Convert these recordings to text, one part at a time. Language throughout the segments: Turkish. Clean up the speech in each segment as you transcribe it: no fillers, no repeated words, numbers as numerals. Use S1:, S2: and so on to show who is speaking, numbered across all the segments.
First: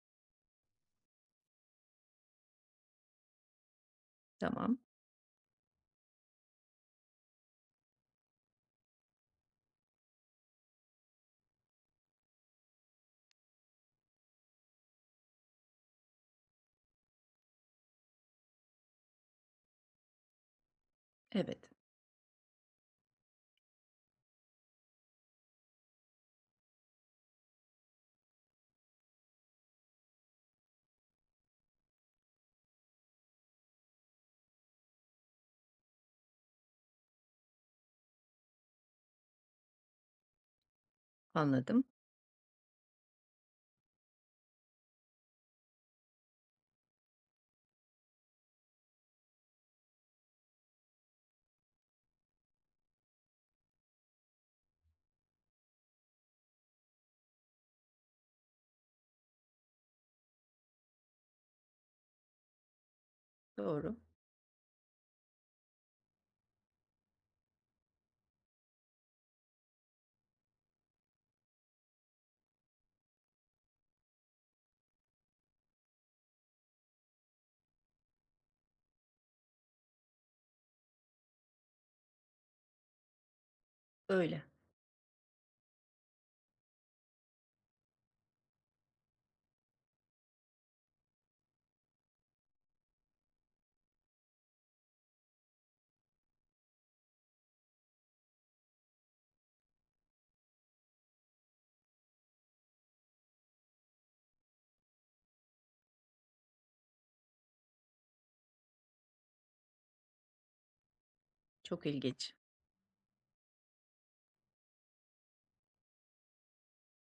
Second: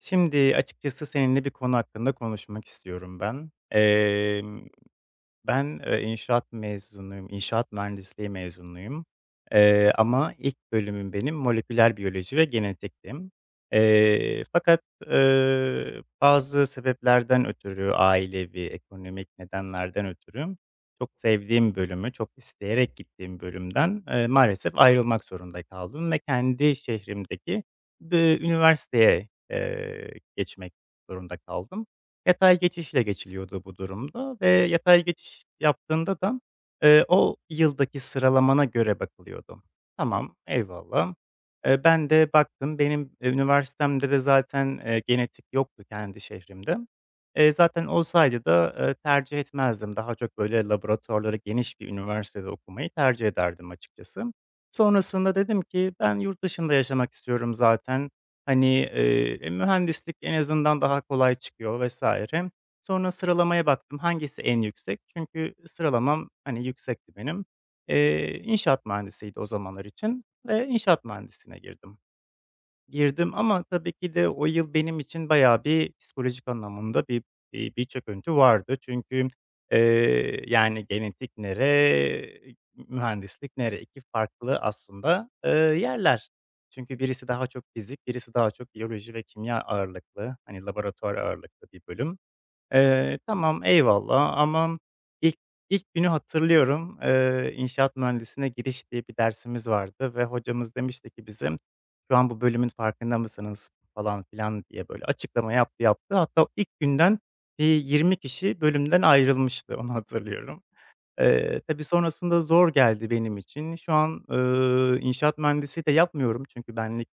S1: Şimdi açıkçası seninle bir konu hakkında konuşmak istiyorum ben.
S2: Tamam.
S1: Ben, inşaat mezunuyum, inşaat mühendisliği mezunuyum, ama ilk bölümüm benim moleküler biyoloji ve genetikti. Fakat, bazı sebeplerden ötürü, ailevi, ekonomik nedenlerden ötürü çok
S2: Evet,
S1: sevdiğim bölümü, çok isteyerek gittiğim bölümden, maalesef ayrılmak zorunda kaldım ve kendi şehrimdeki bir üniversiteye, geçmek zorunda kaldım. Yatay geçişle geçiliyordu bu durumda ve yatay geçiş yaptığında da, o yıldaki sıralamana göre bakılıyordu. Tamam, eyvallah.
S2: anladım.
S1: Ben de baktım, benim, üniversitemde de zaten, genetik yoktu kendi şehrimde. Zaten olsaydı da, tercih etmezdim. Daha çok böyle laboratuvarları geniş bir üniversitede okumayı tercih ederdim açıkçası. Sonrasında dedim ki ben yurt dışında yaşamak istiyorum zaten. Hani, mühendislik en azından daha kolay çıkıyor vesaire. Sonra sıralamaya
S2: Doğru.
S1: baktım hangisi en yüksek? Çünkü sıralamam, hani, yüksekti benim. İnşaat mühendisiydi o zamanlar için ve inşaat mühendisliğine girdim. Girdim ama tabii ki de o yıl benim için bayağı bir psikolojik anlamında bir bir çöküntü vardı. Çünkü, yani genetik nere, mühendislik nere? İki
S2: Öyle.
S1: farklı aslında, yerler. Çünkü birisi daha çok fizik, birisi daha çok biyoloji ve kimya ağırlıklı, hani, laboratuvar ağırlıklı bir bölüm. Tamam, eyvallah ama ilk ilk günü hatırlıyorum. İnşaat mühendisine giriş diye bir dersimiz vardı ve hocamız demişti ki bizim "Şu an bu bölümün farkında mısınız?" falan filan diye böyle açıklama yaptı. Hatta ilk günden bir 20 kişi bölümden ayrılmıştı, onu hatırlıyorum. Tabii
S2: Çok ilginç.
S1: sonrasında zor geldi benim için. Şu an, inşaat mühendisi de yapmıyorum çünkü benlik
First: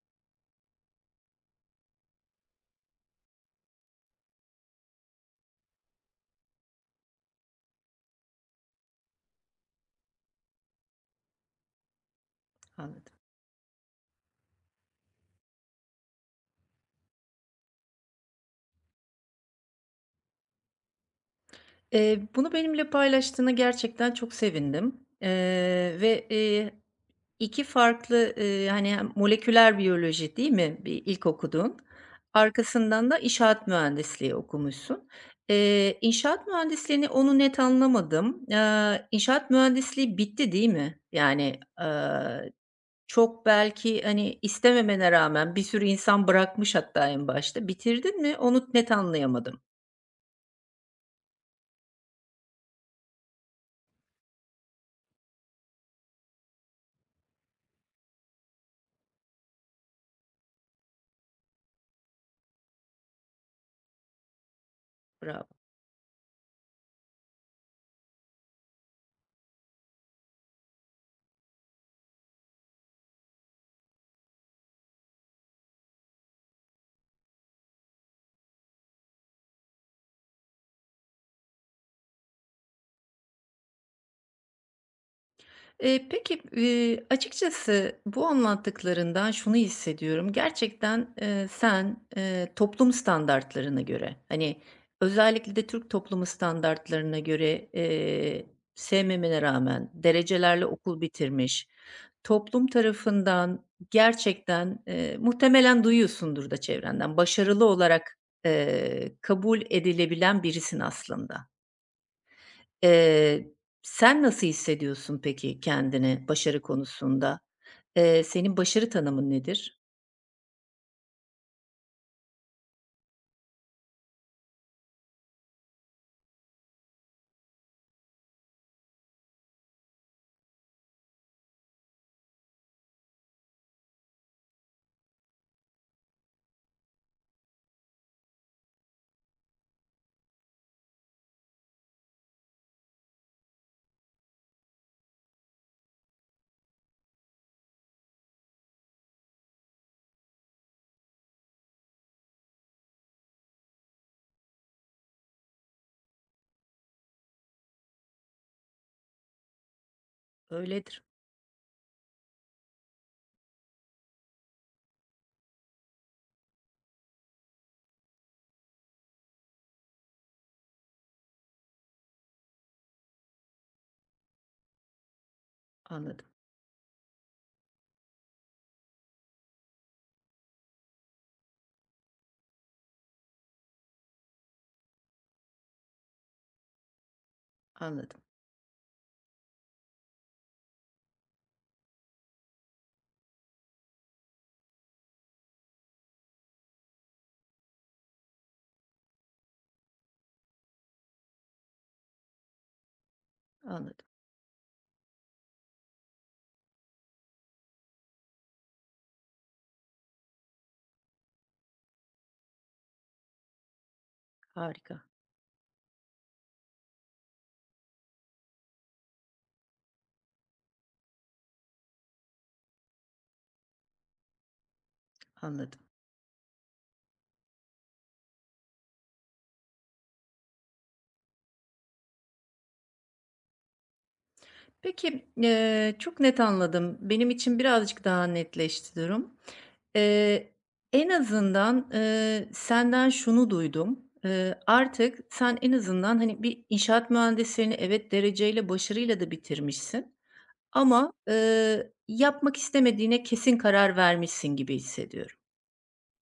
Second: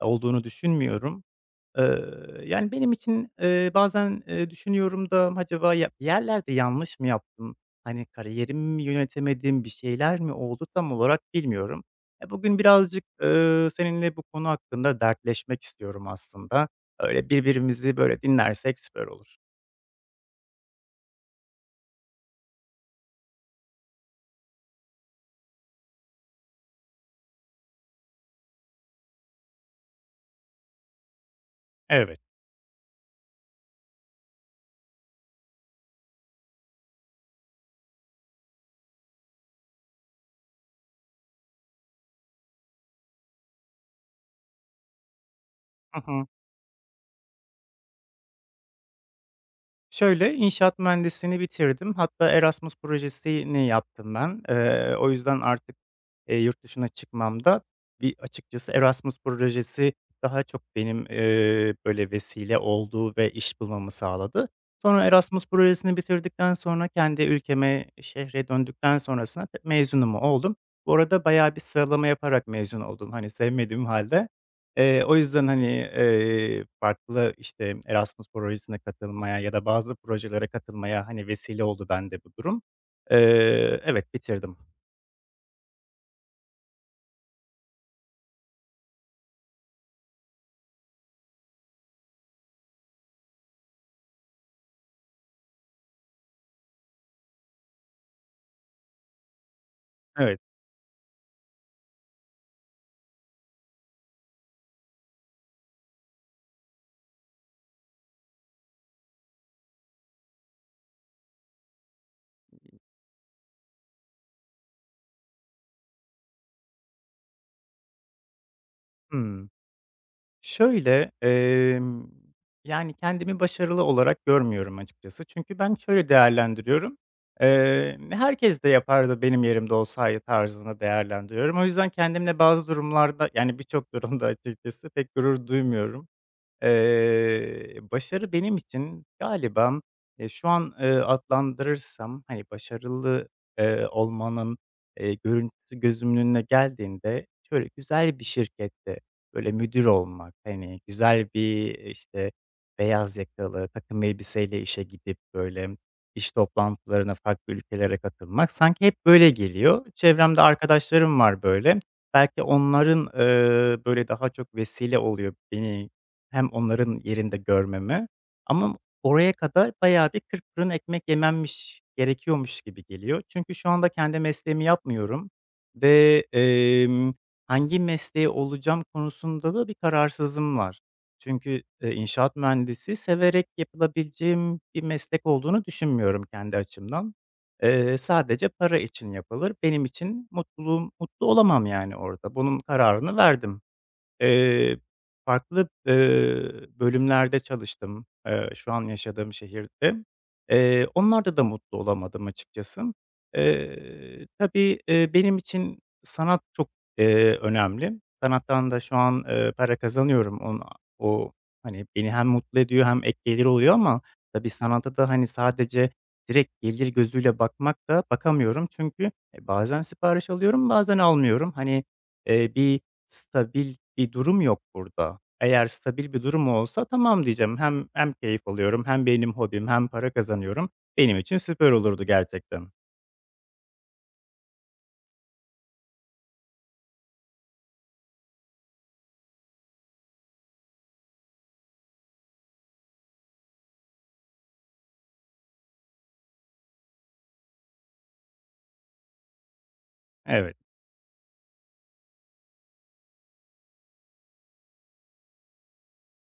S1: olduğunu düşünmüyorum. Yani, benim için, bazen, düşünüyorum da acaba ya bir yerlerde yanlış mı yaptım? Hani, kariyerimi mi yönetemedim, bir şeyler mi oldu tam olarak bilmiyorum. Ya, bugün birazcık,
S2: Anladım.
S1: seninle bu konu hakkında dertleşmek istiyorum aslında. Öyle birbirimizi böyle dinlersek süper olur.
S2: Bunu benimle paylaştığına gerçekten çok sevindim. 2 farklı, hani, hem moleküler biyoloji değil mi bir ilk okudun?
S1: Evet.
S2: Arkasından da inşaat mühendisliği okumuşsun. İnşaat mühendisliğini onu net anlamadım. Aaa, inşaat mühendisliği bitti değil mi? Yani, çok belki, hani, istememene rağmen bir sürü
S1: Hı hı.
S2: insan bırakmış hatta en başta. Bitirdin mi onu net anlayamadım.
S1: Şöyle, inşaat mühendisliğini bitirdim. Hatta Erasmus projesini yaptım ben. O yüzden artık, yurt dışına çıkmamda bir açıkçası Erasmus projesi daha çok benim, böyle, vesile oldu ve iş bulmamı sağladı. Sonra Erasmus
S2: Bravo.
S1: projesini bitirdikten sonra kendi ülkeme, şehre döndükten sonrasında mezunum oldum. Bu arada bayağı bir sıralama yaparak mezun oldum, hani, sevmediğim halde. O yüzden, hani, farklı, işte, Erasmus projesine katılmaya ya da bazı projelere katılmaya, hani, vesile oldu bende bu durum. Evet, bitirdim.
S2: Peki, açıkçası bu anlattıklarından şunu hissediyorum. Gerçekten, sen, toplum standartlarına göre, hani, özellikle de Türk toplumu standartlarına göre, sevmemene rağmen
S1: Evet.
S2: derecelerle okul bitirmiş, toplum tarafından gerçekten, muhtemelen duyuyorsundur da çevrenden, başarılı olarak, kabul edilebilen birisin aslında. Eee, Sen nasıl hissediyorsun peki kendini başarı konusunda? Senin başarı tanımın
S1: Hımm.
S2: nedir?
S1: Şöyle, yani, kendimi başarılı olarak görmüyorum açıkçası. Çünkü ben şöyle değerlendiriyorum, "Herkes de yapardı benim yerimde olsaydı." tarzında değerlendiriyorum. O yüzden kendimle bazı durumlarda, yani, birçok durumda açıkçası pek gurur duymuyorum. Başarı benim için galiba, şu an, adlandırırsam, hani, başarılı, olmanın, görüntüsü gözümün önüne geldiğinde şöyle güzel bir şirkette, böyle, müdür olmak, hani, güzel bir, işte, beyaz yakalı, takım elbiseyle işe gidip, böyle, iş toplantılarına farklı ülkelere katılmak sanki hep böyle geliyor. Çevremde
S2: Öyledir.
S1: arkadaşlarım var böyle. Belki onların, böyle, daha çok vesile oluyor beni hem onların yerinde görmemi ama oraya kadar bayağı bir kırk fırın ekmek yememmiş gerekiyormuş gibi geliyor. Çünkü şu anda kendi mesleğimi yapmıyorum ve,
S2: Anladım,
S1: hangi mesleği olacağım konusunda da bir kararsızım var. Çünkü, inşaat mühendisi severek yapılabileceğim bir meslek olduğunu düşünmüyorum kendi açımdan.
S2: anladım,
S1: Sadece para için yapılır. Benim için mutluluğum mutlu olamam yani orada. Bunun kararını verdim. Eee, Farklı, bölümlerde çalıştım, şu an yaşadığım şehirde. Onlarda da mutlu olamadım açıkçası.
S2: anladım.
S1: Tabii, benim için sanat çok, önemli. Sanattan da şu an, para kazanıyorum. O, hani, beni hem mutlu ediyor hem ek gelir oluyor ama tabii sanata
S2: Harika,
S1: da, hani, sadece direkt gelir gözüyle bakmak da bakamıyorum. Çünkü, bazen sipariş alıyorum, bazen almıyorum. Hani, eee, bir Stabil bir durum yok burada. Eğer
S2: anladım.
S1: stabil bir durum olsa tamam diyeceğim. Hem keyif alıyorum, hem benim hobim, hem para kazanıyorum. Benim için süper olurdu gerçekten.
S2: Peki, çok net anladım. Benim için birazcık daha netleşti durum. Eee, En azından, senden şunu duydum. Artık sen en azından, hani, bir inşaat mühendisliğini evet dereceyle, başarıyla da bitirmişsin.
S1: Evet,
S2: Ama, yapmak istemediğine kesin karar vermişsin gibi hissediyorum.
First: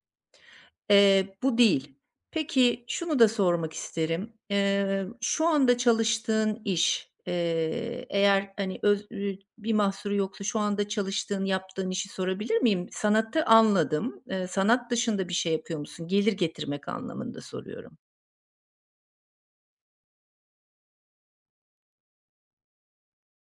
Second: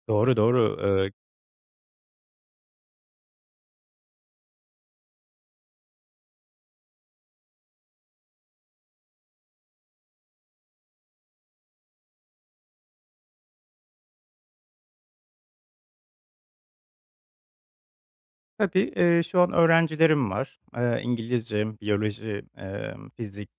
S1: doğru, doğru.
S2: Bu değil. Peki, şunu da sormak isterim. Şu anda çalıştığın iş, eğer, hani, öz ü bir mahsuru yoksa şu anda çalıştığın, yaptığın işi sorabilir miyim? Sanatı anladım. Sanat dışında bir şey yapıyor musun? Gelir getirmek anlamında soruyorum.
S1: Tabii, şu an öğrencilerim var. İngilizce, biyoloji, fizik.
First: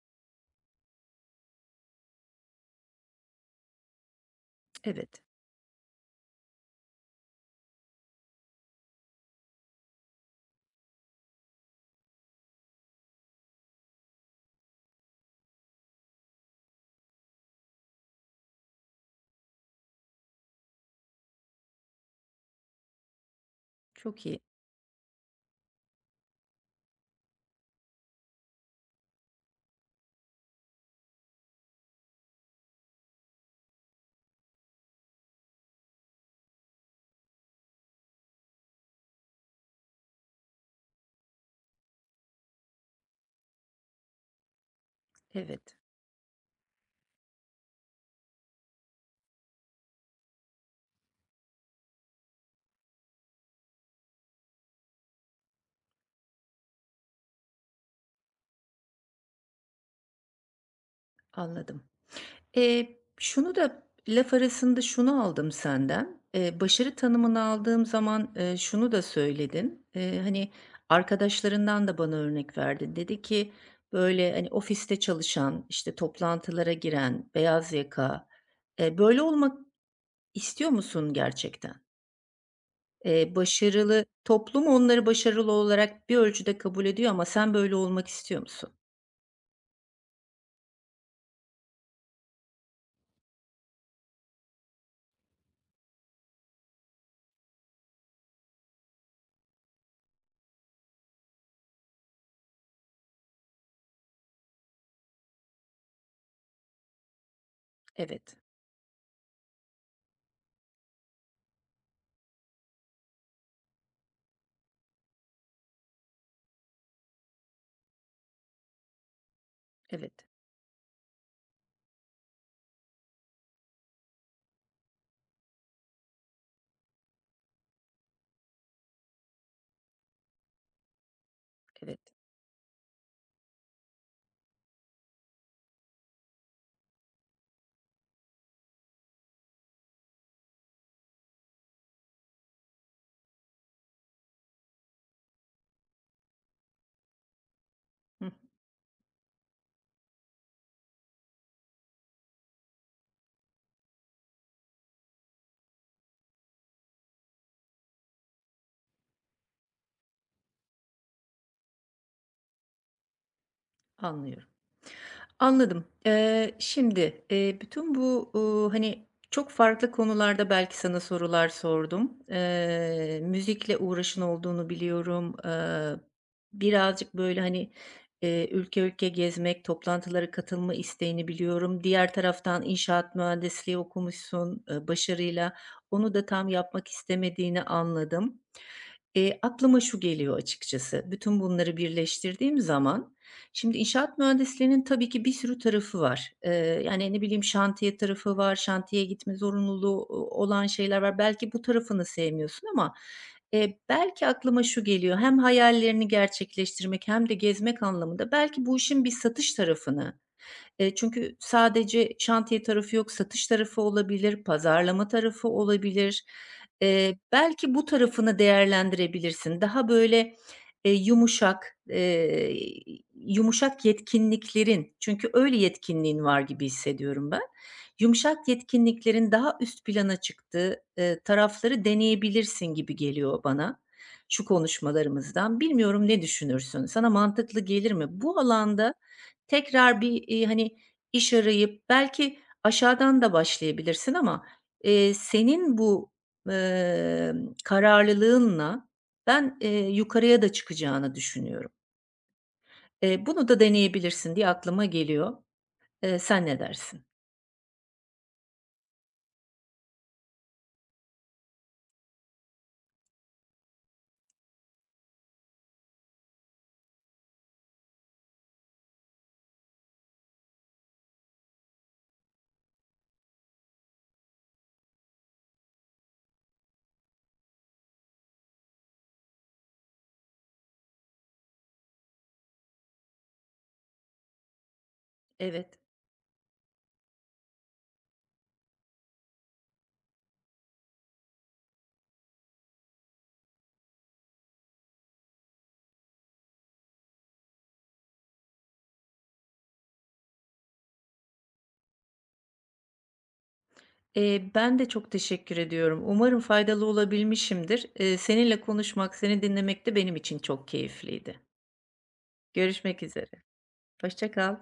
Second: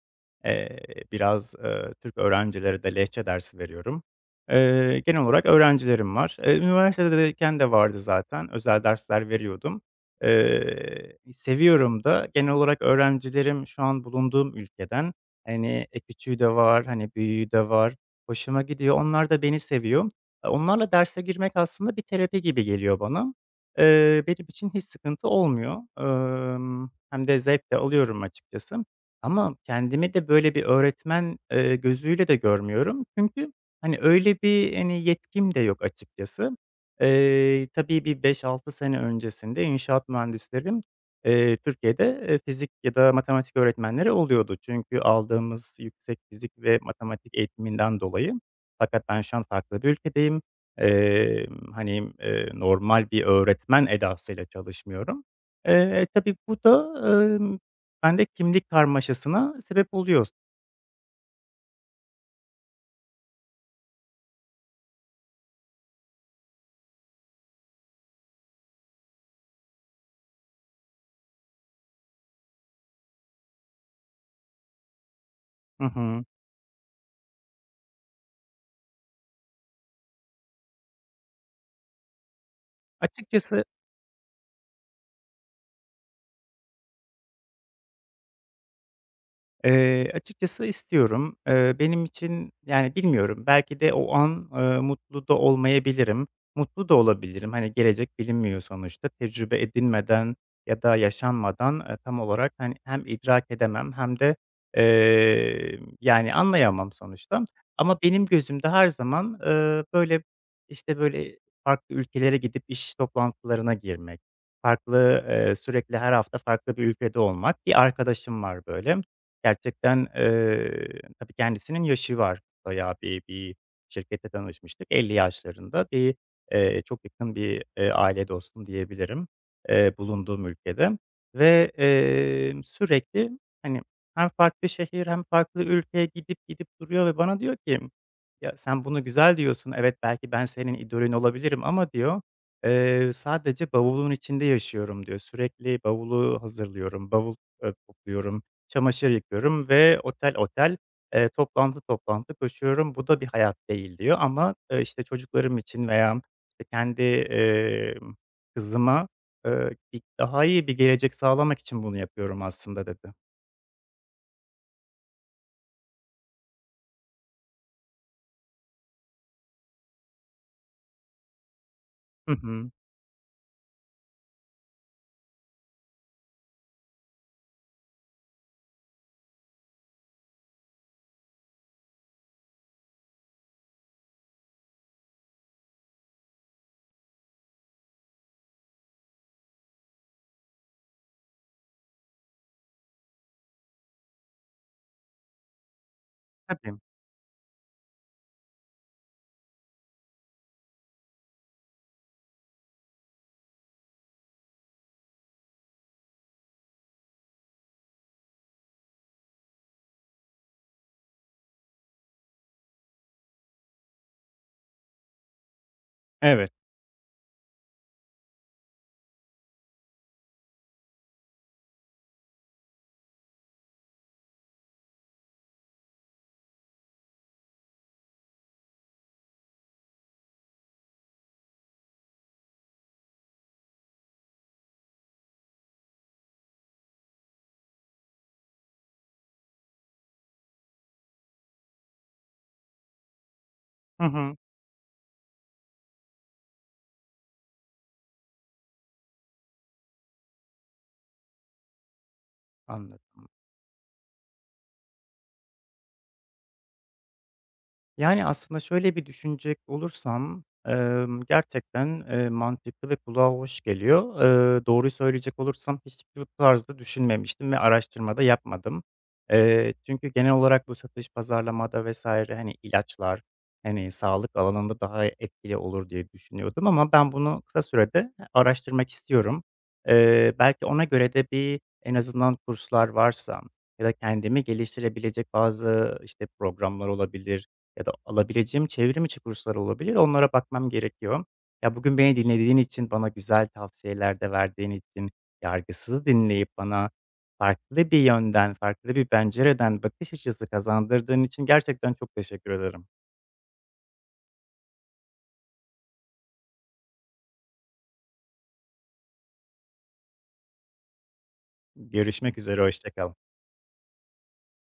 S1: Eee, Biraz, Türk öğrencilere de Lehçe dersi veriyorum. Genel
S2: Evet,
S1: olarak öğrencilerim var. Üniversitedeyken de vardı zaten, özel dersler veriyordum. Seviyorum da genel olarak öğrencilerim şu an bulunduğum ülkeden. Hani, küçüğü de var, hani, büyüğü de var. Hoşuma gidiyor. Onlar da beni seviyor. Onlarla derse girmek aslında bir terapi gibi geliyor bana.
S2: çok iyi.
S1: Benim için hiç sıkıntı olmuyor. Hem de zevk de alıyorum açıkçası. Ama kendimi de böyle bir öğretmen, gözüyle de görmüyorum. Çünkü, hani, öyle bir, hani, yetkim de yok açıkçası. Tabii bir 5-6 sene öncesinde inşaat mühendislerim Türkiye'de, fizik ya da matematik öğretmenleri oluyordu. Çünkü aldığımız
S2: Evet,
S1: yüksek fizik ve matematik eğitiminden dolayı. Fakat ben şu an farklı bir ülkedeyim. Hani, normal bir öğretmen edasıyla çalışmıyorum. Tabii bu da, ben de kimlik karmaşasına sebep oluyor.
S2: anladım. Şunu da laf arasında şunu aldım senden. Başarı tanımını aldığım zaman, şunu da söyledin. Hani, arkadaşlarından da bana örnek verdin. Dedi ki, böyle, hani, ofiste çalışan,
S1: Hı
S2: işte,
S1: hı.
S2: toplantılara giren, beyaz yaka, böyle olmak istiyor musun gerçekten?
S1: Açıkçası
S2: Başarılı toplum onları başarılı olarak bir ölçüde kabul ediyor ama sen böyle olmak istiyor musun?
S1: Açıkçası istiyorum. Benim için, yani, bilmiyorum, belki de o an, mutlu da olmayabilirim, mutlu da olabilirim. Hani, gelecek bilinmiyor sonuçta. Tecrübe edinmeden ya da yaşanmadan, tam olarak, hani, hem idrak edemem hem de, yani, anlayamam sonuçta. Ama benim
S2: Evet,
S1: gözümde her zaman, böyle, işte, böyle, farklı ülkelere gidip iş toplantılarına girmek, farklı, sürekli her hafta farklı bir ülkede olmak. Bir arkadaşım var böyle. Gerçekten,
S2: evet,
S1: tabii kendisinin yaşı var. Bayağı bir şirkette tanışmıştık. 50 yaşlarında bir, çok yakın bir, aile dostum diyebilirim, bulunduğum ülkede ve,
S2: evet.
S1: sürekli, hani, hem farklı şehir hem farklı ülkeye gidip gidip duruyor ve bana diyor ki, "Ya, sen bunu güzel diyorsun, evet, belki ben senin idolün olabilirim ama" diyor, sadece bavulun içinde yaşıyorum." diyor. "Sürekli bavulu hazırlıyorum, bavul,
S2: Hıh,
S1: topluyorum." Çamaşır yıkıyorum ve otel otel, toplantı toplantı koşuyorum. Bu da bir hayat değil diyor ama, işte, çocuklarım için veya, işte, kendi, kızıma, bir daha iyi bir gelecek sağlamak için bunu yapıyorum aslında dedi.
S2: anlıyorum. Anladım. Şimdi, bütün bu, hani, çok farklı konularda belki sana sorular sordum.
S1: Hı hı.
S2: Müzikle uğraşın olduğunu biliyorum. Birazcık, böyle, hani, ülke ülke gezmek, toplantılara katılma isteğini biliyorum. Diğer taraftan inşaat mühendisliği okumuşsun, başarıyla. Onu da tam yapmak istemediğini anladım. Aklıma şu geliyor açıkçası, bütün bunları birleştirdiğim zaman, şimdi inşaat mühendisliğinin tabii ki bir sürü tarafı var.
S1: Tabii.
S2: Yani, ne bileyim, şantiye tarafı var, şantiye gitme zorunluluğu o olan şeyler var. Belki bu tarafını sevmiyorsun ama, belki aklıma şu geliyor, hem hayallerini gerçekleştirmek hem de gezmek anlamında belki bu işin bir satış tarafını, çünkü sadece şantiye tarafı yok, satış tarafı olabilir, pazarlama tarafı olabilir.
S1: Evet.
S2: Belki bu tarafını değerlendirebilirsin. Daha böyle, yumuşak, yumuşak yetkinliklerin çünkü öyle yetkinliğin var gibi hissediyorum ben. Yumuşak yetkinliklerin daha üst plana çıktığı, tarafları deneyebilirsin gibi geliyor bana şu konuşmalarımızdan. Bilmiyorum ne düşünürsün? Sana mantıklı gelir mi? Bu alanda tekrar hani, iş arayıp belki aşağıdan da
S1: Hı
S2: başlayabilirsin
S1: hı.
S2: ama, senin bu, kararlılığınla ben, yukarıya da çıkacağını düşünüyorum.
S1: Anladım.
S2: Bunu da deneyebilirsin diye aklıma geliyor. Sen ne dersin?
S1: Yani, aslında şöyle bir düşünecek olursam, gerçekten, mantıklı ve kulağa hoş geliyor. Doğruyu söyleyecek olursam hiç bu tarzda düşünmemiştim ve araştırma da yapmadım. Çünkü genel olarak bu satış, pazarlamada vesaire hani, ilaçlar, hani, sağlık alanında daha etkili olur diye düşünüyordum ama ben bunu kısa sürede araştırmak istiyorum. Belki ona göre de bir en azından kurslar varsa ya da kendimi geliştirebilecek
S2: Evet.
S1: bazı, işte, programlar olabilir ya da alabileceğim çevrim içi kurslar olabilir. Onlara bakmam gerekiyor. Ya, bugün beni dinlediğin için, bana güzel tavsiyeler de verdiğin için, yargısız dinleyip bana farklı bir yönden, farklı bir pencereden bakış açısı kazandırdığın için gerçekten çok teşekkür ederim.
S2: Ben de çok teşekkür ediyorum. Umarım faydalı olabilmişimdir. Seninle konuşmak, seni dinlemek de benim için çok keyifliydi.
S1: Görüşmek üzere, hoşça
S2: Görüşmek
S1: kal.
S2: üzere. Hoşça kal.